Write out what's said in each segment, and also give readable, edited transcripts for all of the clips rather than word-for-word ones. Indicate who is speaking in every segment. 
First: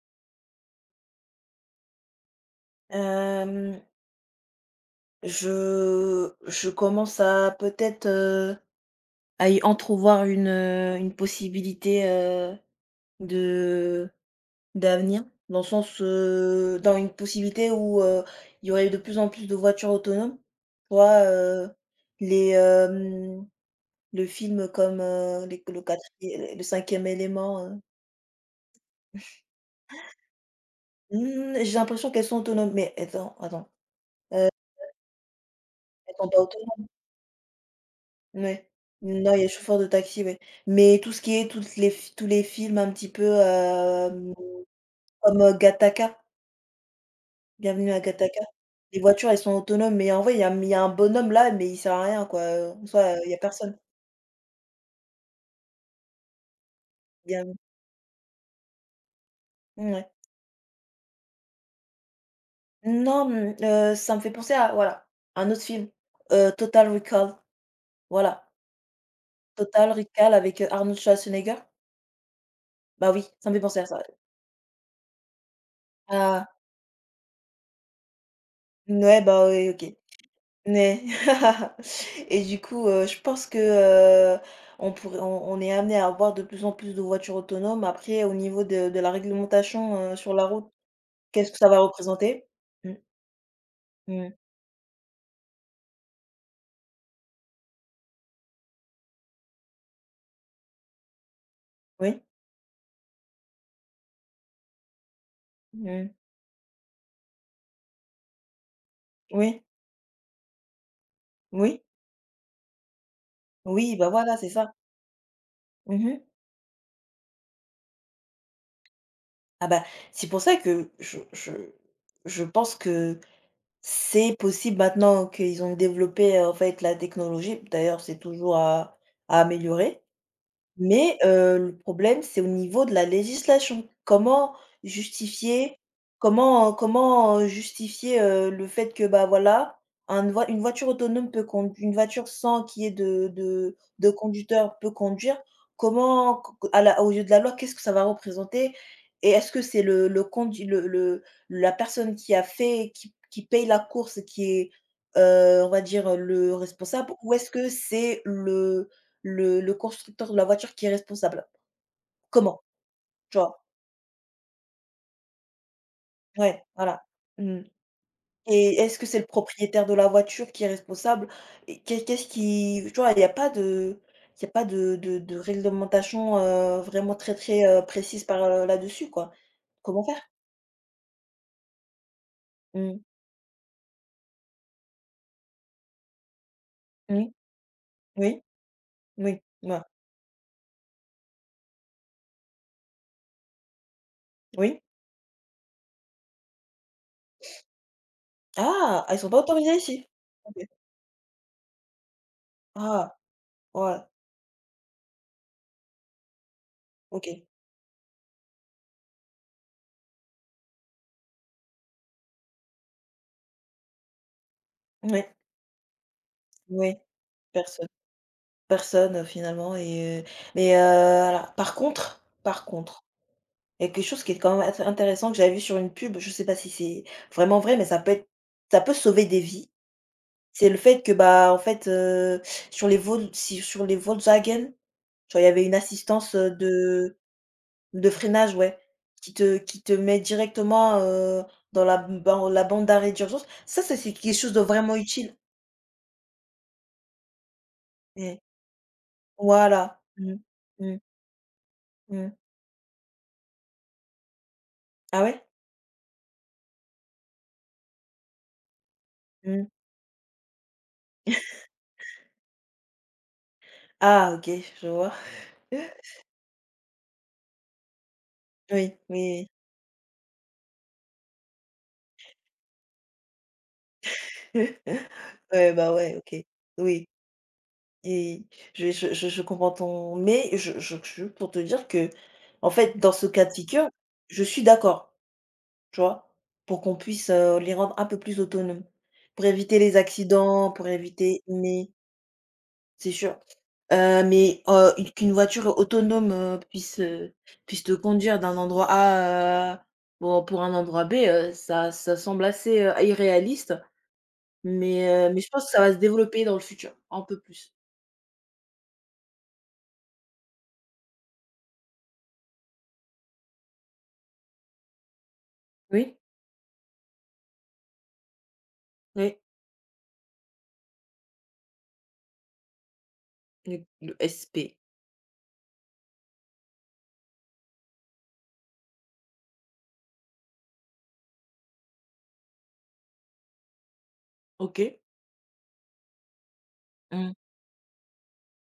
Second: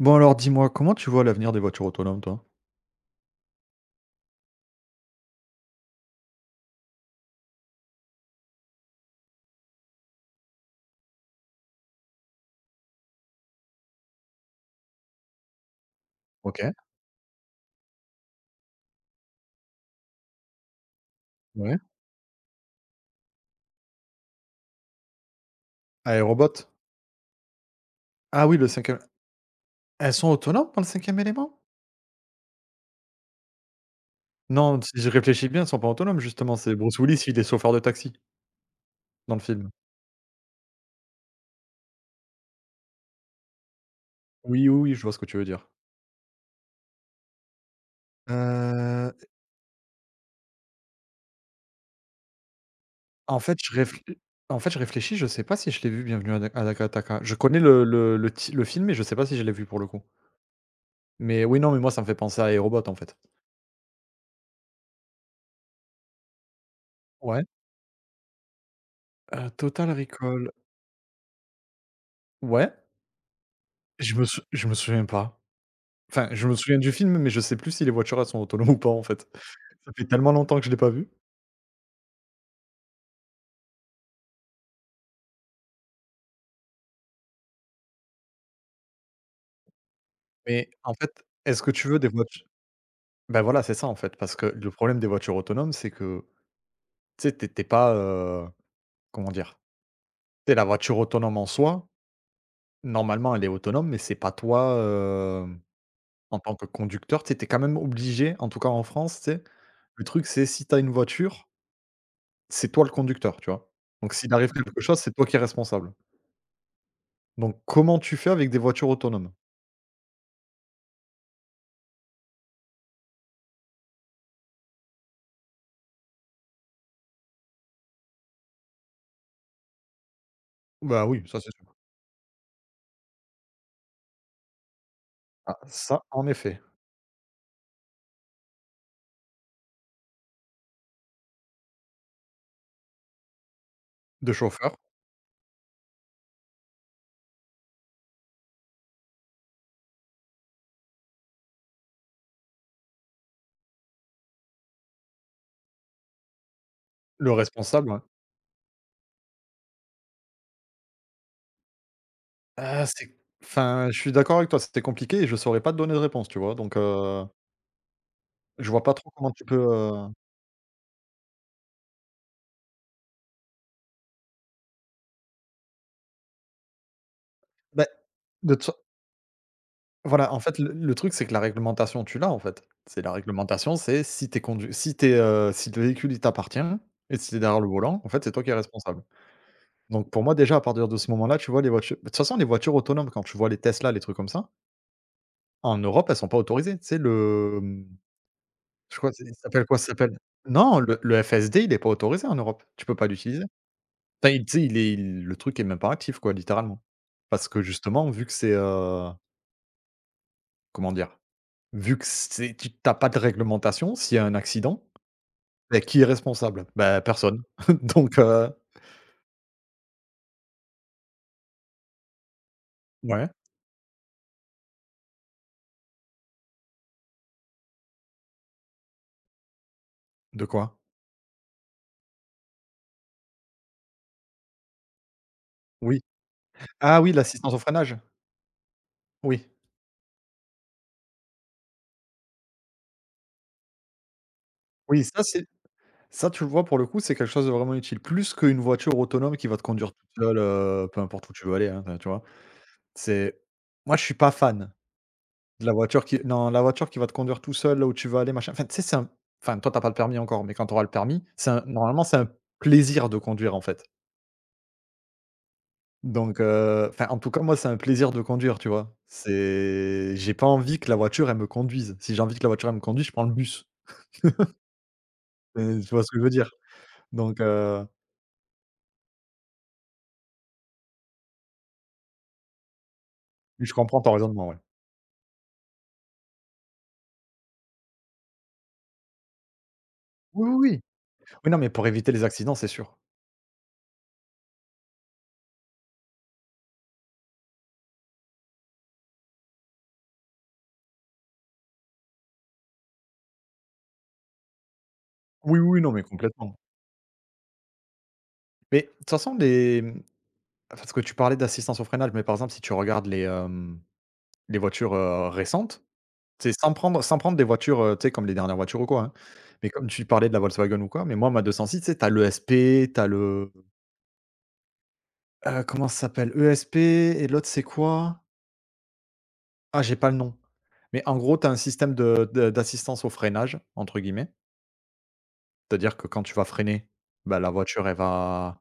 Speaker 1: Bon alors dis-moi, comment tu vois l'avenir des voitures autonomes, toi?
Speaker 2: Hem, je commence à peut-être, à y entrevoir une possibilité, de d'avenir. Dans le sens,
Speaker 1: OK,
Speaker 2: dans une possibilité où, il y aurait de plus en plus de voitures autonomes. Tu vois,
Speaker 1: ouais.
Speaker 2: les, hem, le film comme, les le quatrié le
Speaker 1: iRobot?
Speaker 2: cinquième élément
Speaker 1: Ah oui, le cinquième. Elles sont autonomes dans le cinquième élément?
Speaker 2: mmh, j'ai l'impression qu'elles sont autonomes, mais attends, attends, heu,
Speaker 1: Non, si je réfléchis bien, elles sont pas
Speaker 2: elles
Speaker 1: autonomes
Speaker 2: sont pas
Speaker 1: justement, c'est
Speaker 2: autonomes.
Speaker 1: Bruce Willis, il est chauffeur de taxi
Speaker 2: Ouais.
Speaker 1: dans
Speaker 2: Non,
Speaker 1: le
Speaker 2: il y a
Speaker 1: film.
Speaker 2: chauffeur de taxi, ouais. Mais tout ce qui est toutes les f tous les films un petit peu,
Speaker 1: Oui, oui, oui, je vois ce que tu
Speaker 2: comme,
Speaker 1: veux dire.
Speaker 2: Gattaca, Bienvenue à Gattaca. Les
Speaker 1: Heu,
Speaker 2: voitures, elles sont autonomes, mais en vrai, il y a un bonhomme là, mais il sert à rien, quoi, en soi, il y
Speaker 1: en
Speaker 2: a
Speaker 1: fait, je
Speaker 2: personne.
Speaker 1: réfl En fait, je réfléchis, je sais pas si je l'ai vu Bienvenue à Da à Dakataka.
Speaker 2: Il
Speaker 1: Je
Speaker 2: y a
Speaker 1: connais le film, mais je sais pas si je l'ai vu pour le coup.
Speaker 2: Mouais.
Speaker 1: Mais oui, non, mais moi ça me fait penser à iRobot en fait.
Speaker 2: Non, ça me fait penser à, voilà, un autre film, Total Recall,
Speaker 1: Ouais.
Speaker 2: voilà.
Speaker 1: Total
Speaker 2: Total Recall
Speaker 1: Recall,
Speaker 2: avec, Arnold Schwarzenegger.
Speaker 1: ouais,
Speaker 2: Bah oui, ça me fait penser à ça.
Speaker 1: je me souviens pas. Enfin,
Speaker 2: Ah,
Speaker 1: je me souviens du film, mais je sais plus si les voitures, elles sont autonomes ou pas, en
Speaker 2: ouais,
Speaker 1: fait.
Speaker 2: bah, oui,
Speaker 1: Ça
Speaker 2: OK.
Speaker 1: fait tellement longtemps que je l'ai pas
Speaker 2: Ouais.
Speaker 1: vu.
Speaker 2: Et du coup, je pense que, heu, on pourrait on est amené à avoir de plus en plus de voitures autonomes. Après, au niveau de la réglementation, sur la route,
Speaker 1: Mais en fait,
Speaker 2: qu'est-ce que
Speaker 1: est-ce
Speaker 2: ça
Speaker 1: que
Speaker 2: va
Speaker 1: tu veux des
Speaker 2: représenter?
Speaker 1: voitures
Speaker 2: Mmh,
Speaker 1: ben voilà, c'est ça, en fait,
Speaker 2: mmh,
Speaker 1: parce que le problème des voitures autonomes, c'est que, tu sais, tu étais pas, comment dire? Tu sais, la voiture autonome en soi,
Speaker 2: oui,
Speaker 1: normalement, elle est autonome, mais c'est pas toi, hem,
Speaker 2: mmh,
Speaker 1: en tant que conducteur, tu es quand même obligé, en tout cas en France, tu sais,
Speaker 2: oui,
Speaker 1: le truc, c'est si t'as une voiture,
Speaker 2: oui,
Speaker 1: c'est toi le conducteur, tu vois?
Speaker 2: oui, bah,
Speaker 1: Donc s'il
Speaker 2: voilà, c'est
Speaker 1: arrive
Speaker 2: ça.
Speaker 1: quelque chose, c'est toi qui es responsable.
Speaker 2: Mmh.
Speaker 1: Donc comment tu fais avec des voitures autonomes?
Speaker 2: Ah, bah, c'est pour ça que je pense que c'est possible maintenant qu'ils ont développé, en fait, la technologie. D'ailleurs, c'est toujours à améliorer.
Speaker 1: Bah
Speaker 2: Mais,
Speaker 1: oui, ça c'est
Speaker 2: le problème, c'est au niveau de la législation.
Speaker 1: Ah,
Speaker 2: Justifier
Speaker 1: ça, en effet.
Speaker 2: comment justifier, le fait que, bah, voilà, un voi une voiture autonome peut conduire, une voiture sans qu'il y ait de
Speaker 1: De chauffeur,
Speaker 2: conducteur peut conduire? Comment q q à la Aux yeux de la loi, qu'est-ce que ça va représenter? Et est-ce que c'est le condu le la personne qui a fait qui paye la course qui est, on va dire, le responsable,
Speaker 1: le
Speaker 2: ou est-ce que
Speaker 1: responsable, ouais.
Speaker 2: c'est le constructeur de la voiture qui est responsable. Comment?
Speaker 1: Ah, c'est
Speaker 2: Tu vois?
Speaker 1: enfin, je suis d'accord avec toi, c'était compliqué et je saurais pas te donner de réponse, tu vois?
Speaker 2: Ouais, voilà. Mmh.
Speaker 1: Je
Speaker 2: Et
Speaker 1: vois pas
Speaker 2: est-ce que
Speaker 1: trop
Speaker 2: c'est le
Speaker 1: comment tu peux,
Speaker 2: propriétaire de la voiture qui est responsable? Et qu'est qu'est-ce qui tu vois, il y a pas de réglementation, vraiment très, très,
Speaker 1: bah,
Speaker 2: précise
Speaker 1: de toute fa
Speaker 2: là-dessus, quoi. Comment faire?
Speaker 1: voilà, en fait, le truc, c'est que la réglementation, tu l'as, en fait.
Speaker 2: Mmh.
Speaker 1: C'est la réglementation, c'est si t'es conduit, si es, si le véhicule, il t'appartient et
Speaker 2: Mmh.
Speaker 1: si t'es derrière le volant, en fait, c'est
Speaker 2: Oui,
Speaker 1: toi qui es responsable.
Speaker 2: oui, ouais,
Speaker 1: Donc pour moi, déjà, à partir de ce moment-là, tu vois, les voitures de toute façon, les voitures autonomes, quand tu vois les Tesla, les trucs comme ça,
Speaker 2: oui.
Speaker 1: en Europe, elles sont pas autorisées. C'est le, mmh je
Speaker 2: Ah!
Speaker 1: crois
Speaker 2: Ah,
Speaker 1: que
Speaker 2: ils
Speaker 1: c'est
Speaker 2: sont
Speaker 1: ça
Speaker 2: pas
Speaker 1: s'appelle
Speaker 2: autorisés
Speaker 1: quoi? Ça
Speaker 2: ici?
Speaker 1: s'appelle
Speaker 2: OK.
Speaker 1: non, le FSD, il est pas autorisé en Europe. Tu peux pas
Speaker 2: Ah!
Speaker 1: l'utiliser.
Speaker 2: Ouais,
Speaker 1: Enfin, il tu sais, il est il le truc est même pas actif quoi, littéralement.
Speaker 2: OK.
Speaker 1: Parce que justement, vu que c'est, comment dire? Vu que c'est tu as pas de réglementation, s'il y a un accident,
Speaker 2: Oui,
Speaker 1: beh, qui est responsable?
Speaker 2: oui,
Speaker 1: Ben personne.
Speaker 2: personne.
Speaker 1: Donc
Speaker 2: Personne, finalement, et mais voilà. Par contre.
Speaker 1: ouais.
Speaker 2: Il y a quelque chose qui est quand même intéressant que j'avais vu sur une pub, je sais pas si c'est vraiment vrai, mais ça peut sauver des vies.
Speaker 1: De
Speaker 2: C'est le
Speaker 1: quoi?
Speaker 2: fait que, bah, en fait, sur les Vol si sur les Volkswagen, genre, il y avait une
Speaker 1: Oui.
Speaker 2: assistance,
Speaker 1: Ah oui,
Speaker 2: de
Speaker 1: l'assistance au freinage?
Speaker 2: de freinage, ouais, qui
Speaker 1: Oui.
Speaker 2: te qui te met directement, dans la bande d'arrêt d'urgence. Ça c'est quelque chose de vraiment
Speaker 1: Oui, ça
Speaker 2: utile.
Speaker 1: c'est ça tu le vois, pour le coup, c'est quelque chose de vraiment utile. Plus
Speaker 2: Mmh.
Speaker 1: qu'une voiture autonome qui va te conduire
Speaker 2: Voilà.
Speaker 1: toute
Speaker 2: Mmh.
Speaker 1: seule,
Speaker 2: Mmh.
Speaker 1: peu importe où tu veux aller, hein, enfin, tu vois?
Speaker 2: Mmh.
Speaker 1: C'est moi, je suis pas fan.
Speaker 2: Ah ouais?
Speaker 1: De la voiture qui non, la voiture qui va te conduire tout seul là où tu veux aller, machin. Enfin, tu sais, c'est un enfin,
Speaker 2: Mmh.
Speaker 1: toi, t'as pas le permis encore, mais quand tu auras le permis, c'est un normalement, c'est un plaisir de conduire, en fait.
Speaker 2: Ah, OK, je vois.
Speaker 1: Enfin, en tout cas, moi, c'est un plaisir de conduire, tu vois?
Speaker 2: Oui, oui,
Speaker 1: C'est j'ai pas envie que la voiture, elle me conduise. Si j'ai envie que la voiture, elle me conduise, je prends le bus.
Speaker 2: oui. Ouais,
Speaker 1: Tu
Speaker 2: bah,
Speaker 1: vois ce
Speaker 2: ouais,
Speaker 1: que je veux
Speaker 2: OK.
Speaker 1: dire?
Speaker 2: Oui.
Speaker 1: Donc heu,
Speaker 2: Et je comprends ton mais je pour te dire que en fait, dans ce cas de
Speaker 1: je
Speaker 2: figure,
Speaker 1: comprends ton
Speaker 2: je
Speaker 1: raisonnement, ouais.
Speaker 2: suis d'accord, tu vois? Pour qu'on puisse, les rendre un peu plus autonomes, pour éviter les
Speaker 1: Oui, oui,
Speaker 2: accidents,
Speaker 1: oui.
Speaker 2: pour éviter
Speaker 1: Oui, non, mais pour
Speaker 2: mais
Speaker 1: éviter les accidents, c'est sûr.
Speaker 2: c'est sûr, une qu'une voiture autonome, puisse te conduire d'un endroit A, pour un endroit B, ça semble assez, irréaliste, mais je
Speaker 1: Oui,
Speaker 2: pense
Speaker 1: oui,
Speaker 2: que
Speaker 1: oui,
Speaker 2: ça va
Speaker 1: non,
Speaker 2: se
Speaker 1: mais
Speaker 2: développer dans
Speaker 1: complètement.
Speaker 2: le futur, un peu plus.
Speaker 1: Mais de toute façon, parce que tu parlais d'assistance au freinage, mais par exemple, si tu regardes les voitures, récentes,
Speaker 2: Oui.
Speaker 1: c'est sans prendre des voitures, tu sais, comme les dernières voitures ou quoi, hein.
Speaker 2: Oui.
Speaker 1: Mais comme tu parlais de la Volkswagen ou quoi, mais moi ma 206, tu sais, tu as l'ESP, tu as
Speaker 2: Le SP.
Speaker 1: comment ça s'appelle? ESP et l'autre c'est quoi? Ah, j'ai pas le nom. Mais en gros, t'as un système de d'assistance au «freinage» entre guillemets.
Speaker 2: OK.
Speaker 1: C'est-à-dire que quand tu vas freiner,
Speaker 2: Mmh.
Speaker 1: bah, la voiture elle va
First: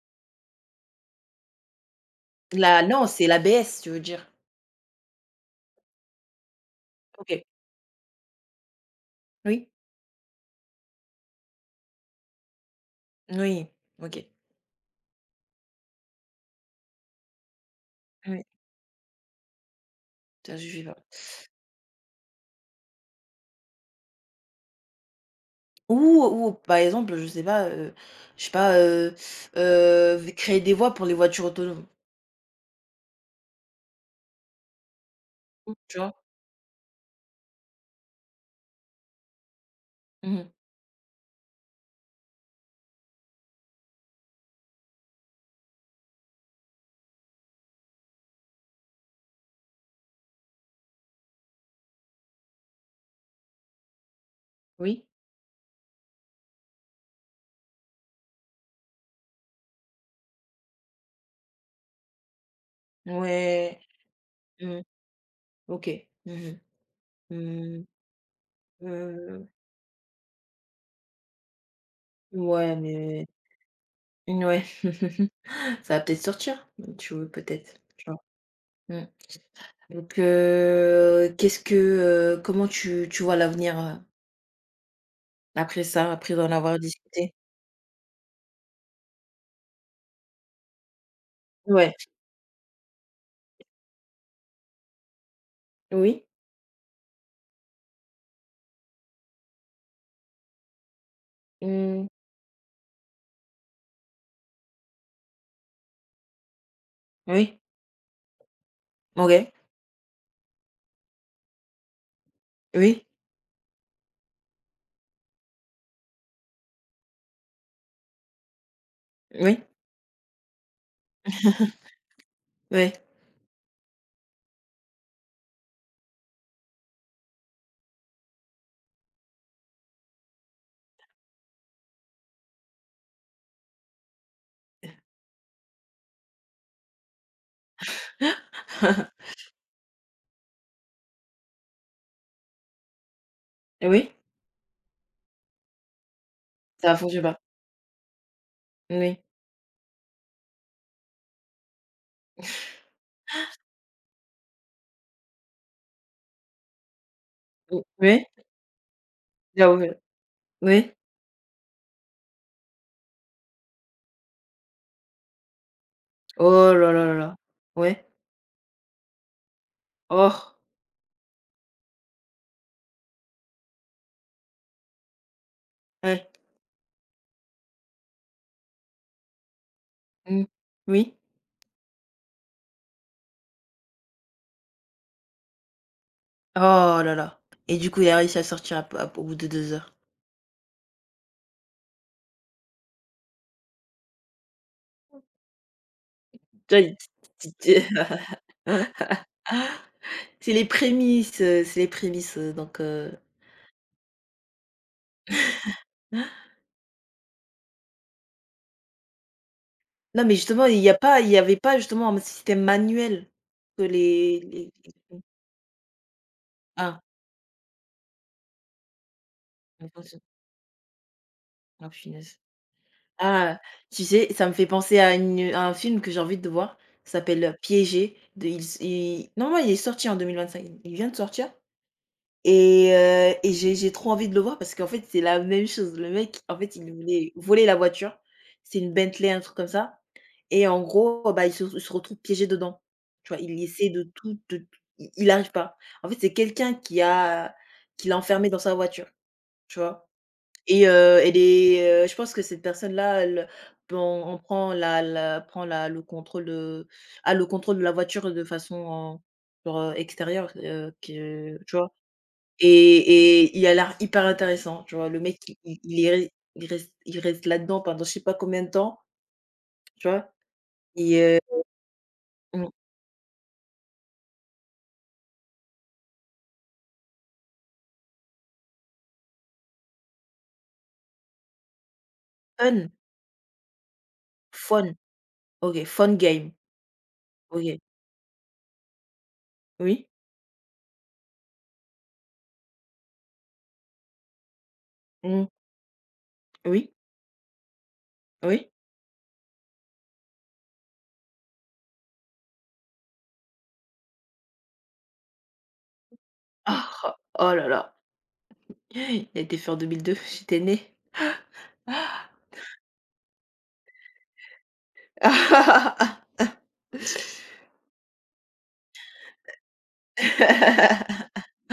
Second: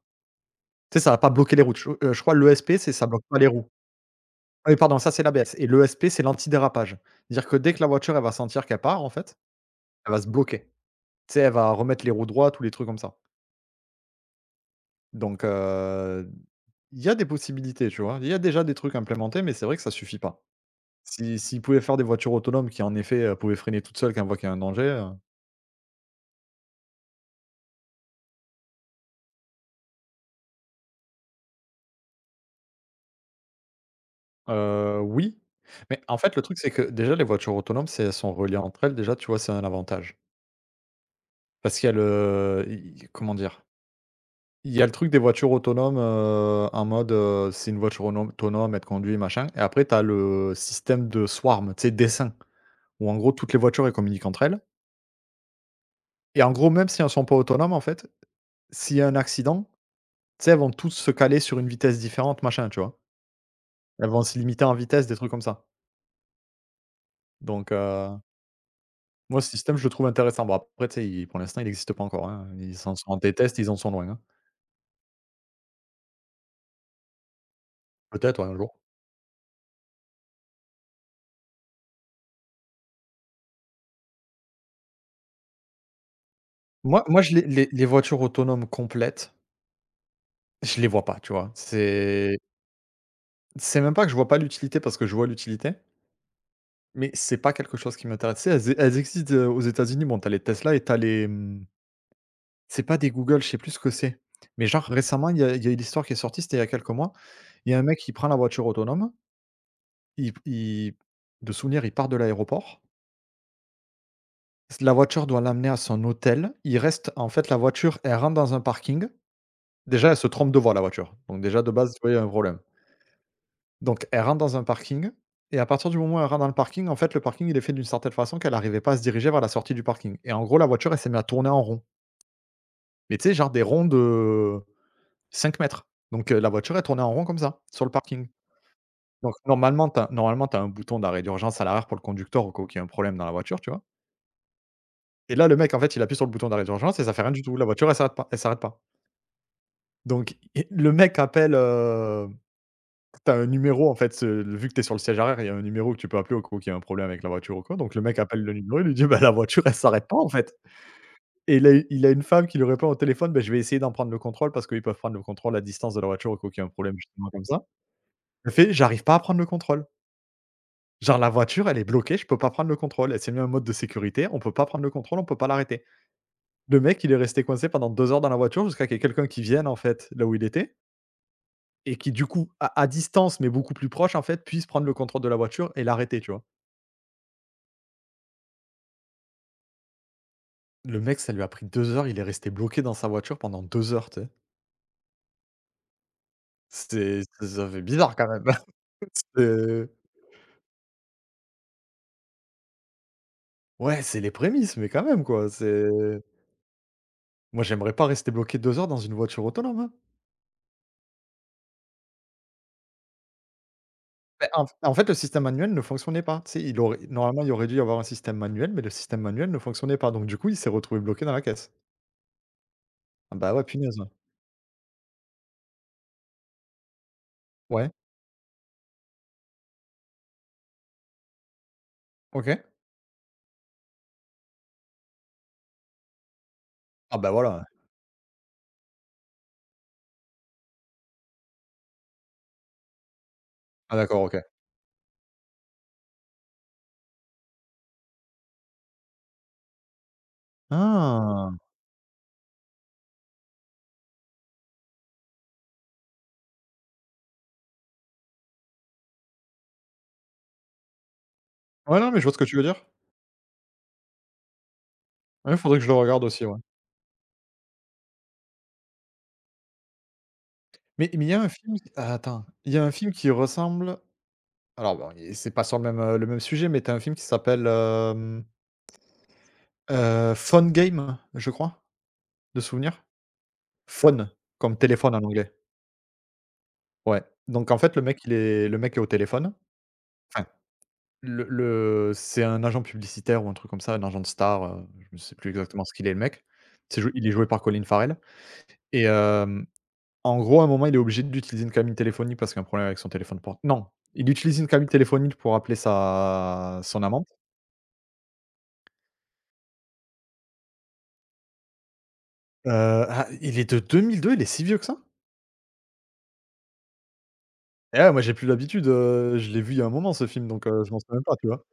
Speaker 1: tu sais, ça va pas bloquer les routes. Je crois l'ESP
Speaker 2: La
Speaker 1: c'est
Speaker 2: Non,
Speaker 1: ça bloque
Speaker 2: c'est la
Speaker 1: pas les roues.
Speaker 2: l'ABS, tu veux dire?
Speaker 1: Ah oui pardon, ça c'est la l'ABS et l'ESP c'est l'antidérapage.
Speaker 2: OK.
Speaker 1: C'est-à-dire que dès que la voiture elle va sentir qu'elle part en fait,
Speaker 2: Oui,
Speaker 1: elle va se bloquer. Tu sais, elle va remettre les roues droites ou les trucs comme ça.
Speaker 2: oui, OK.
Speaker 1: Donc, il y a des possibilités, tu vois? Il y a
Speaker 2: Oui.
Speaker 1: déjà des trucs implémentés, mais c'est vrai que ça suffit pas.
Speaker 2: Putain, je suivais pas.
Speaker 1: Si S'ils pouvaient faire des voitures autonomes qui, en effet, pouvaient freiner toutes seules quand elles voient qu'il y a un danger,
Speaker 2: Ou ou par exemple, je sais pas, v créer des voies pour les voitures autonomes,
Speaker 1: oui.
Speaker 2: Mmh, tu
Speaker 1: Mais
Speaker 2: vois?
Speaker 1: en fait, le truc, c'est que déjà les voitures autonomes, si elles sont reliées entre elles, déjà, tu vois, c'est un avantage.
Speaker 2: Mmh.
Speaker 1: Parce qu'il y a le i comment dire? Il y a le truc des voitures autonomes, en mode, c'est une voiture aunom autonome, elle te conduit, machin et après tu as le système de swarm, tu sais, d'essaim, où en gros toutes les voitures, elles communiquent entre elles.
Speaker 2: Oui?
Speaker 1: Et en gros, même si elles sont pas autonomes, en fait, s'il y a un accident, tu sais, elles vont toutes se caler sur une vitesse différente, machin, tu vois?
Speaker 2: Ouais.
Speaker 1: Elles vont se limiter en
Speaker 2: Mmh.
Speaker 1: vitesse, des trucs comme ça.
Speaker 2: OK. Mmh mh.
Speaker 1: Donc
Speaker 2: Mmh.
Speaker 1: heu, moi, ce système, je le trouve intéressant. Bon, après, tu sais, il pour l'instant, il n'existe pas encore, hein.
Speaker 2: Ouais,
Speaker 1: Ils en sont en
Speaker 2: mais
Speaker 1: des tests, ils en sont loin, hein.
Speaker 2: ouais. Ça va peut-être sortir, tu veux peut-être, tu vois?
Speaker 1: Peut-être, ouais, un jour.
Speaker 2: Mmh. Donc, comment tu vois l'avenir, après ça, après en avoir
Speaker 1: Moi,
Speaker 2: discuté?
Speaker 1: je les voitures autonomes complètes, je les vois pas, tu vois?
Speaker 2: Ouais,
Speaker 1: C'est même pas que je vois pas l'utilité, parce que je vois l'utilité,
Speaker 2: oui,
Speaker 1: mais c'est pas quelque chose qui m'intéresse. Tu sais, elles existent, aux États-Unis. Bon, tu as les Tesla et tu as les, mmh.
Speaker 2: mmh,
Speaker 1: C'est pas des Google, je sais plus ce que c'est. Mais genre récemment, il y a eu l'histoire qui est sortie, c'était il y a quelques mois.
Speaker 2: oui,
Speaker 1: Il y a un mec qui prend la voiture autonome,
Speaker 2: OK,
Speaker 1: il de souvenir, il part de l'aéroport.
Speaker 2: oui,
Speaker 1: La voiture doit l'amener à son hôtel. Il reste en fait, la voiture, elle rentre dans un parking.
Speaker 2: oui,
Speaker 1: Déjà, elle se trompe de voie, la voiture. Donc déjà, de base, tu vois, il y a un problème.
Speaker 2: oui,
Speaker 1: Donc elle rentre dans un parking et à partir du moment où elle rentre dans le parking, en fait, le parking, il est fait d'une certaine façon qu'elle arrivait pas à se diriger vers la sortie du parking et en gros, la voiture, elle s'est mise à tourner en rond. Mais tu sais, genre des ronds de 5 mètres. Donc la voiture, elle tournait en rond comme ça, sur le parking. Donc normalement, tu as un bouton d'arrêt d'urgence à l'arrière pour le conducteur au cas où il y a un problème dans la voiture, tu vois?
Speaker 2: oui,
Speaker 1: Et là, le mec, en fait, il appuie sur le bouton d'arrêt
Speaker 2: ça a
Speaker 1: d'urgence et ça fait
Speaker 2: fonctionné
Speaker 1: rien
Speaker 2: pas.
Speaker 1: du tout. La voiture, elle s'arrête pas.
Speaker 2: Oui,
Speaker 1: Donc et le mec appelle, tu as un numéro, en fait, vu que tu es sur le siège arrière, il y a un numéro que tu peux appeler au cas où il y a un problème avec la voiture ou quoi.
Speaker 2: o
Speaker 1: Donc le mec
Speaker 2: oui,
Speaker 1: appelle le numéro, il lui dit: «Bah, la voiture, elle
Speaker 2: j'avoue,
Speaker 1: s'arrête pas, en fait».
Speaker 2: oui.
Speaker 1: Et il a une femme qui lui répond au téléphone: «Beh, je vais essayer d'en prendre le contrôle parce qu'ils peuvent prendre le contrôle à distance de la voiture au cas où il y a un
Speaker 2: Oh là
Speaker 1: problème»,
Speaker 2: là là
Speaker 1: justement,
Speaker 2: là,
Speaker 1: comme ça.
Speaker 2: ouais,
Speaker 1: Elle fait: «J'arrive pas à prendre le contrôle».
Speaker 2: oh,
Speaker 1: Genre la voiture, elle est bloquée, je peux pas prendre le contrôle. Elle s'est mis en mode de sécurité, on peut pas prendre le contrôle, on peut pas l'arrêter.
Speaker 2: ouais,
Speaker 1: Le mec, il est resté coincé pendant 2 heures dans la voiture jusqu'à qu'il y ait quelqu'un qui vienne, en fait, là où
Speaker 2: mmh,
Speaker 1: il était
Speaker 2: oui,
Speaker 1: et qui du coup, à distance, mais beaucoup plus proche, en fait, puisse prendre le contrôle de la voiture et l'arrêter, tu vois?
Speaker 2: oh là là, et du coup, il a réussi à sortir ap ap au bout de 2 heures.
Speaker 1: Le mec, ça lui a pris 2 heures, il est resté bloqué dans sa voiture pendant 2 heures, tu sais?
Speaker 2: Toi, il
Speaker 1: C'est ça fait bizarre quand même. C'est
Speaker 2: C'est les prémices,
Speaker 1: ouais, c'est les prémices, mais quand même, quoi, c'est moi, j'aimerais pas rester bloqué 2 heures dans une voiture autonome, hein.
Speaker 2: Non, mais justement, il y avait pas justement un système manuel que
Speaker 1: Beh, en
Speaker 2: les
Speaker 1: fait, le système manuel ne fonctionnait pas. Tu sais, il aurait
Speaker 2: ah,
Speaker 1: normalement, il aurait dû y avoir un système manuel, mais le système manuel ne
Speaker 2: Mais
Speaker 1: fonctionnait
Speaker 2: quand
Speaker 1: pas. Donc du coup, il s'est retrouvé bloqué dans la caisse.
Speaker 2: ah punaise.
Speaker 1: Ah bah,
Speaker 2: Ah,
Speaker 1: ouais, punaise,
Speaker 2: tu
Speaker 1: ouais.
Speaker 2: sais, ça me fait penser à une à un film que j'ai envie de voir. Ça s'appelle
Speaker 1: Ouais,
Speaker 2: «Piégé», de il s i normalement, il est sorti en 2025. Il vient de sortir.
Speaker 1: OK.
Speaker 2: Et j'ai trop envie de le voir parce qu'en fait, c'est la même chose. Le mec, en fait, il
Speaker 1: Ah bah,
Speaker 2: voulait voler
Speaker 1: voilà.
Speaker 2: la voiture. C'est une Bentley, un truc comme ça, et en gros, bah, il se retrouve piégé dedans. Tu vois? Il essaie
Speaker 1: Ah
Speaker 2: de
Speaker 1: d'accord,
Speaker 2: tout,
Speaker 1: OK.
Speaker 2: de tout i il arrive pas. En fait, c'est quelqu'un qui l'a enfermé dans sa voiture, tu vois? Et heu et
Speaker 1: Ah!
Speaker 2: les, heu, je pense que cette personne-là, elle on en prend la la prend la le contrôle de a le contrôle de la voiture de façon, genre, extérieure, que tu vois?
Speaker 1: Ouais, non, mais je vois ce que tu veux dire.
Speaker 2: Et il a l'air hyper intéressant, tu vois? Le mec,
Speaker 1: Ouais, faudrait que je le
Speaker 2: il est
Speaker 1: regarde
Speaker 2: re
Speaker 1: aussi, ouais.
Speaker 2: il reste là-dedans pendant je sais pas combien de temps, tu vois?
Speaker 1: Mais
Speaker 2: Et
Speaker 1: mais il y a un
Speaker 2: heu,
Speaker 1: film. Attends,
Speaker 2: mmh,
Speaker 1: il y a un film qui ressemble, alors bon, et c'est pas sur le même sujet, mais tu un film qui s'appelle, Phone Game, je crois, de
Speaker 2: fun,
Speaker 1: souvenir. Phone, comme
Speaker 2: fun,
Speaker 1: téléphone en anglais.
Speaker 2: OK, fun game,
Speaker 1: Ouais. Donc en
Speaker 2: OK.
Speaker 1: fait, le mec est au téléphone.
Speaker 2: Oui,
Speaker 1: Enfin, le c'est un agent publicitaire ou un truc comme ça, un agent de star, je ne sais
Speaker 2: mmh,
Speaker 1: plus exactement ce qu'il est le mec.
Speaker 2: oui,
Speaker 1: C'est jou il est joué par Colin Farrell
Speaker 2: oui.
Speaker 1: et en gros, à un moment, il est obligé d'utiliser une cabine téléphonique parce qu'il y a un problème avec son téléphone portable. Non, il utilise une cabine téléphonique pour appeler sa son
Speaker 2: Ah!
Speaker 1: amante.
Speaker 2: Oh là là, il a été fait en 2002, j'étais née.
Speaker 1: Heu, ah, il est de 2002. Il est si vieux que ça? Eh ouais, moi, j'ai plus l'habitude, je l'ai vu il y a un moment ce film donc je m'en souviens même pas, tu vois?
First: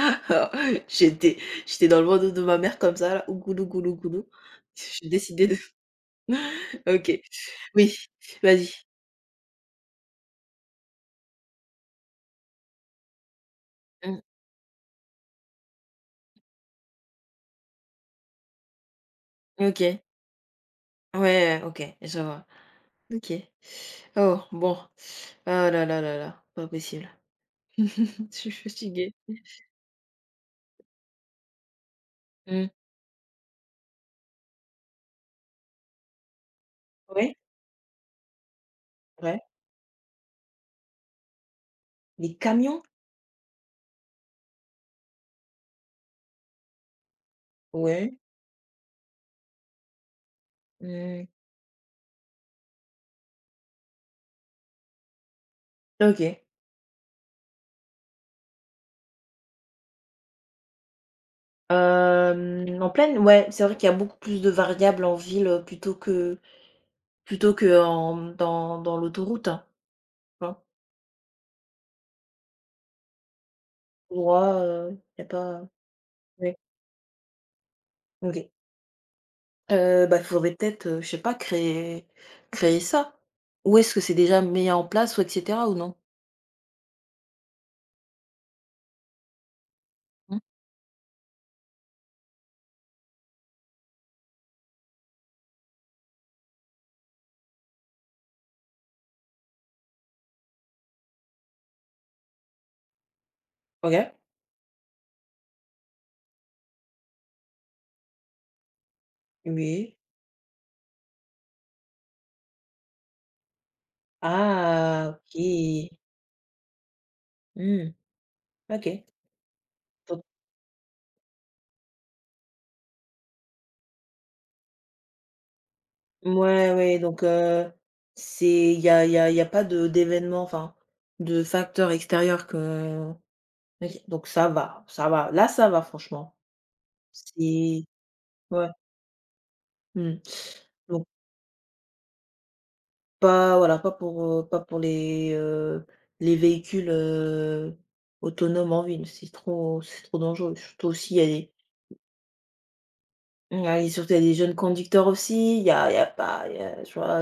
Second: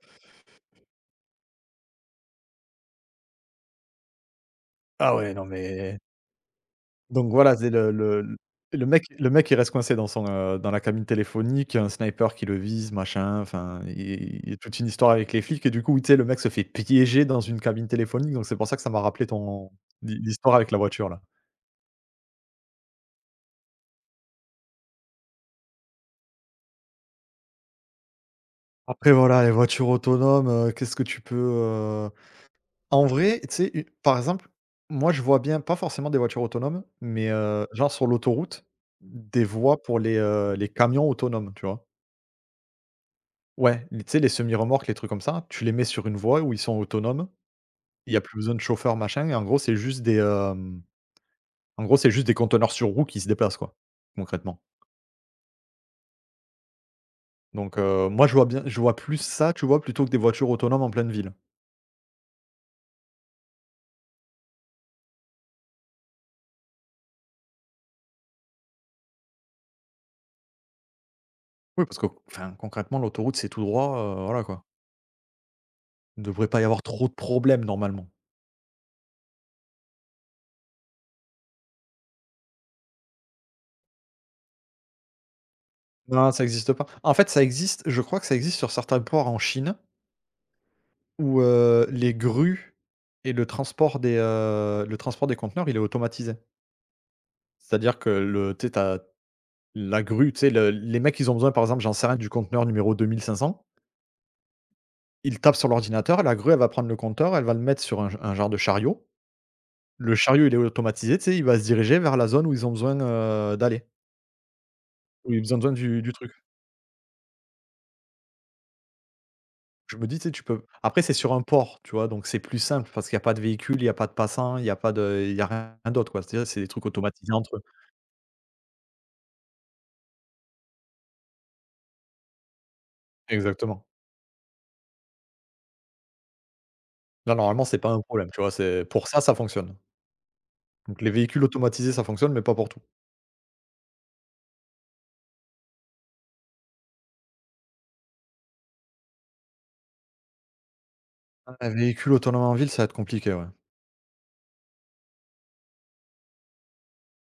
Speaker 2: J'étais j'étais dans le ventre de ma mère comme ça là, ougoulou goulou goulou. J'ai
Speaker 1: Ah ouais, non
Speaker 2: décidé de.
Speaker 1: mais
Speaker 2: OK,
Speaker 1: donc voilà, c'est
Speaker 2: oui, vas-y.
Speaker 1: le mec il reste coincé dans son, dans la cabine téléphonique, un sniper qui le vise, machin, enfin,
Speaker 2: Mmh,
Speaker 1: il y a toute une histoire avec les flics et du coup, oui, tu sais, le mec se fait piéger dans une cabine téléphonique, donc c'est pour ça que ça m'a rappelé ton
Speaker 2: OK.
Speaker 1: l'histoire avec la voiture, là.
Speaker 2: Ouais, OK, je vois. OK. Oh, bon. Ah là là là là, pas possible. Je suis
Speaker 1: Après
Speaker 2: fatiguée.
Speaker 1: voilà, les voitures autonomes, qu'est-ce que tu peux,
Speaker 2: Mmh.
Speaker 1: en vrai, tu sais, u par exemple, moi je vois bien, pas forcément des voitures autonomes, mais
Speaker 2: Ouais,
Speaker 1: genre sur l'autoroute,
Speaker 2: ouais.
Speaker 1: des voies pour les camions autonomes, tu vois?
Speaker 2: Les camions?
Speaker 1: Ouais, les tu sais, les semi-remorques, les trucs comme ça, tu les mets sur une voie où ils sont autonomes, il
Speaker 2: Ouais.
Speaker 1: y a, oui, plus besoin de chauffeur, machin et en gros, c'est juste des.
Speaker 2: Mmh.
Speaker 1: En gros, c'est juste des conteneurs sur roues qui se déplacent, quoi, concrètement.
Speaker 2: OK.
Speaker 1: Donc, ouais, moi, je vois plus ça, tu vois, plutôt que des voitures autonomes en pleine ville.
Speaker 2: Hem, en pleine Ouais, c'est vrai qu'il y a beaucoup plus de variables en ville, plutôt que en dans dans l'autoroute, hein.
Speaker 1: Oui, parce que enfin, concrètement, l'autoroute, c'est tout droit, voilà,
Speaker 2: Droit,
Speaker 1: quoi.
Speaker 2: il y a pas
Speaker 1: Il ne devrait
Speaker 2: Ouais,
Speaker 1: pas y avoir trop de problèmes, normalement.
Speaker 2: OK. Bah, faudrait peut-être, je sais pas, créer ça. Ou est-ce que c'est déjà mis en place ou et cetera ou non?
Speaker 1: Non, ça n'existe pas. En fait, ça existe, je crois que ça existe sur certains ports en Chine
Speaker 2: Mmh.
Speaker 1: où les grues et le transport le transport des conteneurs, il est automatisé. C'est-à-dire que le tu sais, tu la grue, tu sais, le les mecs, ils ont besoin, par exemple, j'en sais rien, du conteneur numéro 2500.
Speaker 2: OK.
Speaker 1: Ils tapent sur l'ordinateur, la grue, elle va prendre le compteur, elle va le mettre sur un genre de chariot.
Speaker 2: Oui.
Speaker 1: Le chariot, il est automatisé, tu sais, il va se diriger vers la zone où ils ont besoin, d'aller,
Speaker 2: Ah,
Speaker 1: où
Speaker 2: OK.
Speaker 1: ils ont besoin du truc.
Speaker 2: Mmh. OK.
Speaker 1: Je me dis, tu
Speaker 2: Donc,
Speaker 1: sais, tu peux, après, c'est sur un port, tu vois? Donc c'est plus simple parce qu'il y a pas de véhicules, il y a pas de passants, il y a rien d'autre, quoi. C'est-à-dire, c'est des
Speaker 2: mouais,
Speaker 1: trucs
Speaker 2: ouais, donc,
Speaker 1: automatisés entre eux.
Speaker 2: c'est il y a pas de d'événement, enfin, de facteurs extérieurs. Que
Speaker 1: Exactement.
Speaker 2: OK, donc ça va, ça va. Là, ça va franchement.
Speaker 1: Là, normalement, c'est
Speaker 2: C'est
Speaker 1: pas un problème, tu vois?
Speaker 2: Ouais,
Speaker 1: C'est pour ça, ça fonctionne.
Speaker 2: mmh.
Speaker 1: Donc
Speaker 2: Donc
Speaker 1: les véhicules automatisés, ça fonctionne, mais pas pour tout.
Speaker 2: pas Voilà, pas pour, pas pour les véhicules, autonomes en ville, c'est trop dangereux. Surtout aussi il y a des
Speaker 1: Un véhicule autonome en ville, ça va être compliqué, ouais.
Speaker 2: Ouais, et surtout il y a des jeunes conducteurs aussi, il y a pas y a tu vois,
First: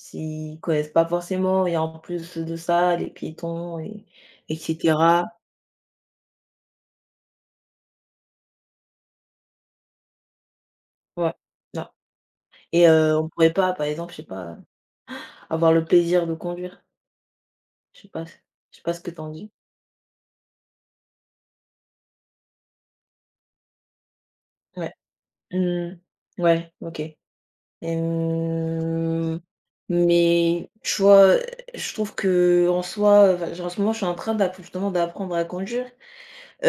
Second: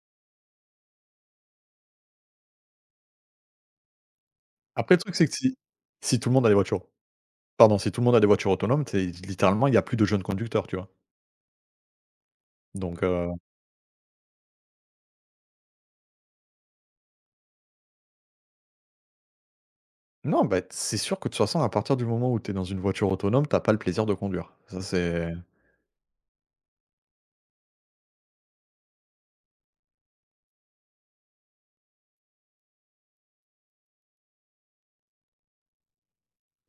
Speaker 2: s'ils connaissent pas forcément, et en plus de ça, les piétons, et
Speaker 1: Après,
Speaker 2: etc
Speaker 1: le truc, c'est que si tout le monde a des voitures, pardon, si tout le monde a des voitures autonomes, tu littéralement, il y a plus de jeunes conducteurs, tu vois?
Speaker 2: Ouais, non, et
Speaker 1: Donc
Speaker 2: on
Speaker 1: heu,
Speaker 2: pourrait pas, par exemple, je sais pas, avoir le plaisir de conduire. Je sais pas ce que tu en dis.
Speaker 1: non, bah, c'est sûr que de toute façon, à partir du moment où tu es dans une voiture autonome, t'as pas le plaisir de conduire. Ça,
Speaker 2: Ouais.
Speaker 1: c'est
Speaker 2: Mmh. Ouais, OK. Hem, mais tu vois, je trouve que en soi, enfin, en ce moment, je suis en train d'app justement d'apprendre à conduire.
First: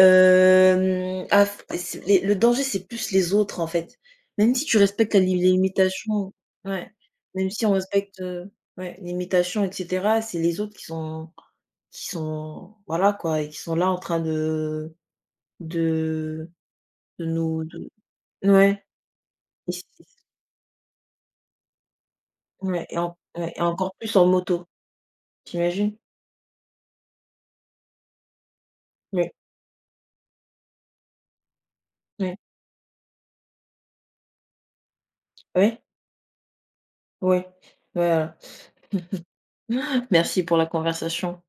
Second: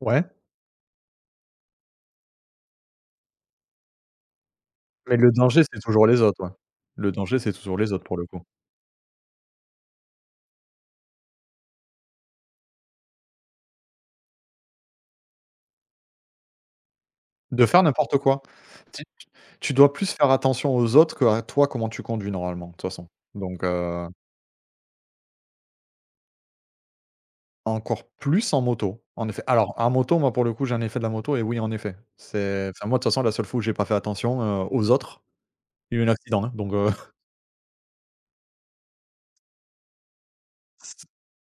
Speaker 1: ouais,
Speaker 2: ah f C'est les le danger, c'est plus les autres, en fait. Même si tu respectes
Speaker 1: mais
Speaker 2: la
Speaker 1: le
Speaker 2: li les
Speaker 1: danger, c'est toujours les
Speaker 2: limitations,
Speaker 1: autres, ouais.
Speaker 2: ouais,
Speaker 1: Le danger,
Speaker 2: même
Speaker 1: c'est
Speaker 2: si on
Speaker 1: toujours les autres, pour
Speaker 2: respecte,
Speaker 1: le coup.
Speaker 2: ouais, limitations, et cetera, c'est les autres qui sont, voilà, quoi, et qui sont là en train de de nous
Speaker 1: De
Speaker 2: de
Speaker 1: faire n'importe quoi.
Speaker 2: ouais,
Speaker 1: Tu
Speaker 2: et
Speaker 1: tu
Speaker 2: c
Speaker 1: dois
Speaker 2: c
Speaker 1: plus faire attention aux autres que à toi, comment tu conduis normalement, de toute
Speaker 2: ouais, et
Speaker 1: façon.
Speaker 2: en ouais, et
Speaker 1: Donc
Speaker 2: encore
Speaker 1: heu
Speaker 2: plus en moto, tu imagines?
Speaker 1: Encore plus en moto, en
Speaker 2: Ouais,
Speaker 1: effet. Alors, en moto, moi, pour le coup, j'ai un effet de la moto et oui, en effet,
Speaker 2: ouais,
Speaker 1: c'est enfin, moi, de toute façon, la seule fois où j'ai pas fait attention, aux autres,
Speaker 2: ouais,
Speaker 1: il y a eu un accident, hein, donc
Speaker 2: ouais, voilà. Merci pour la conversation.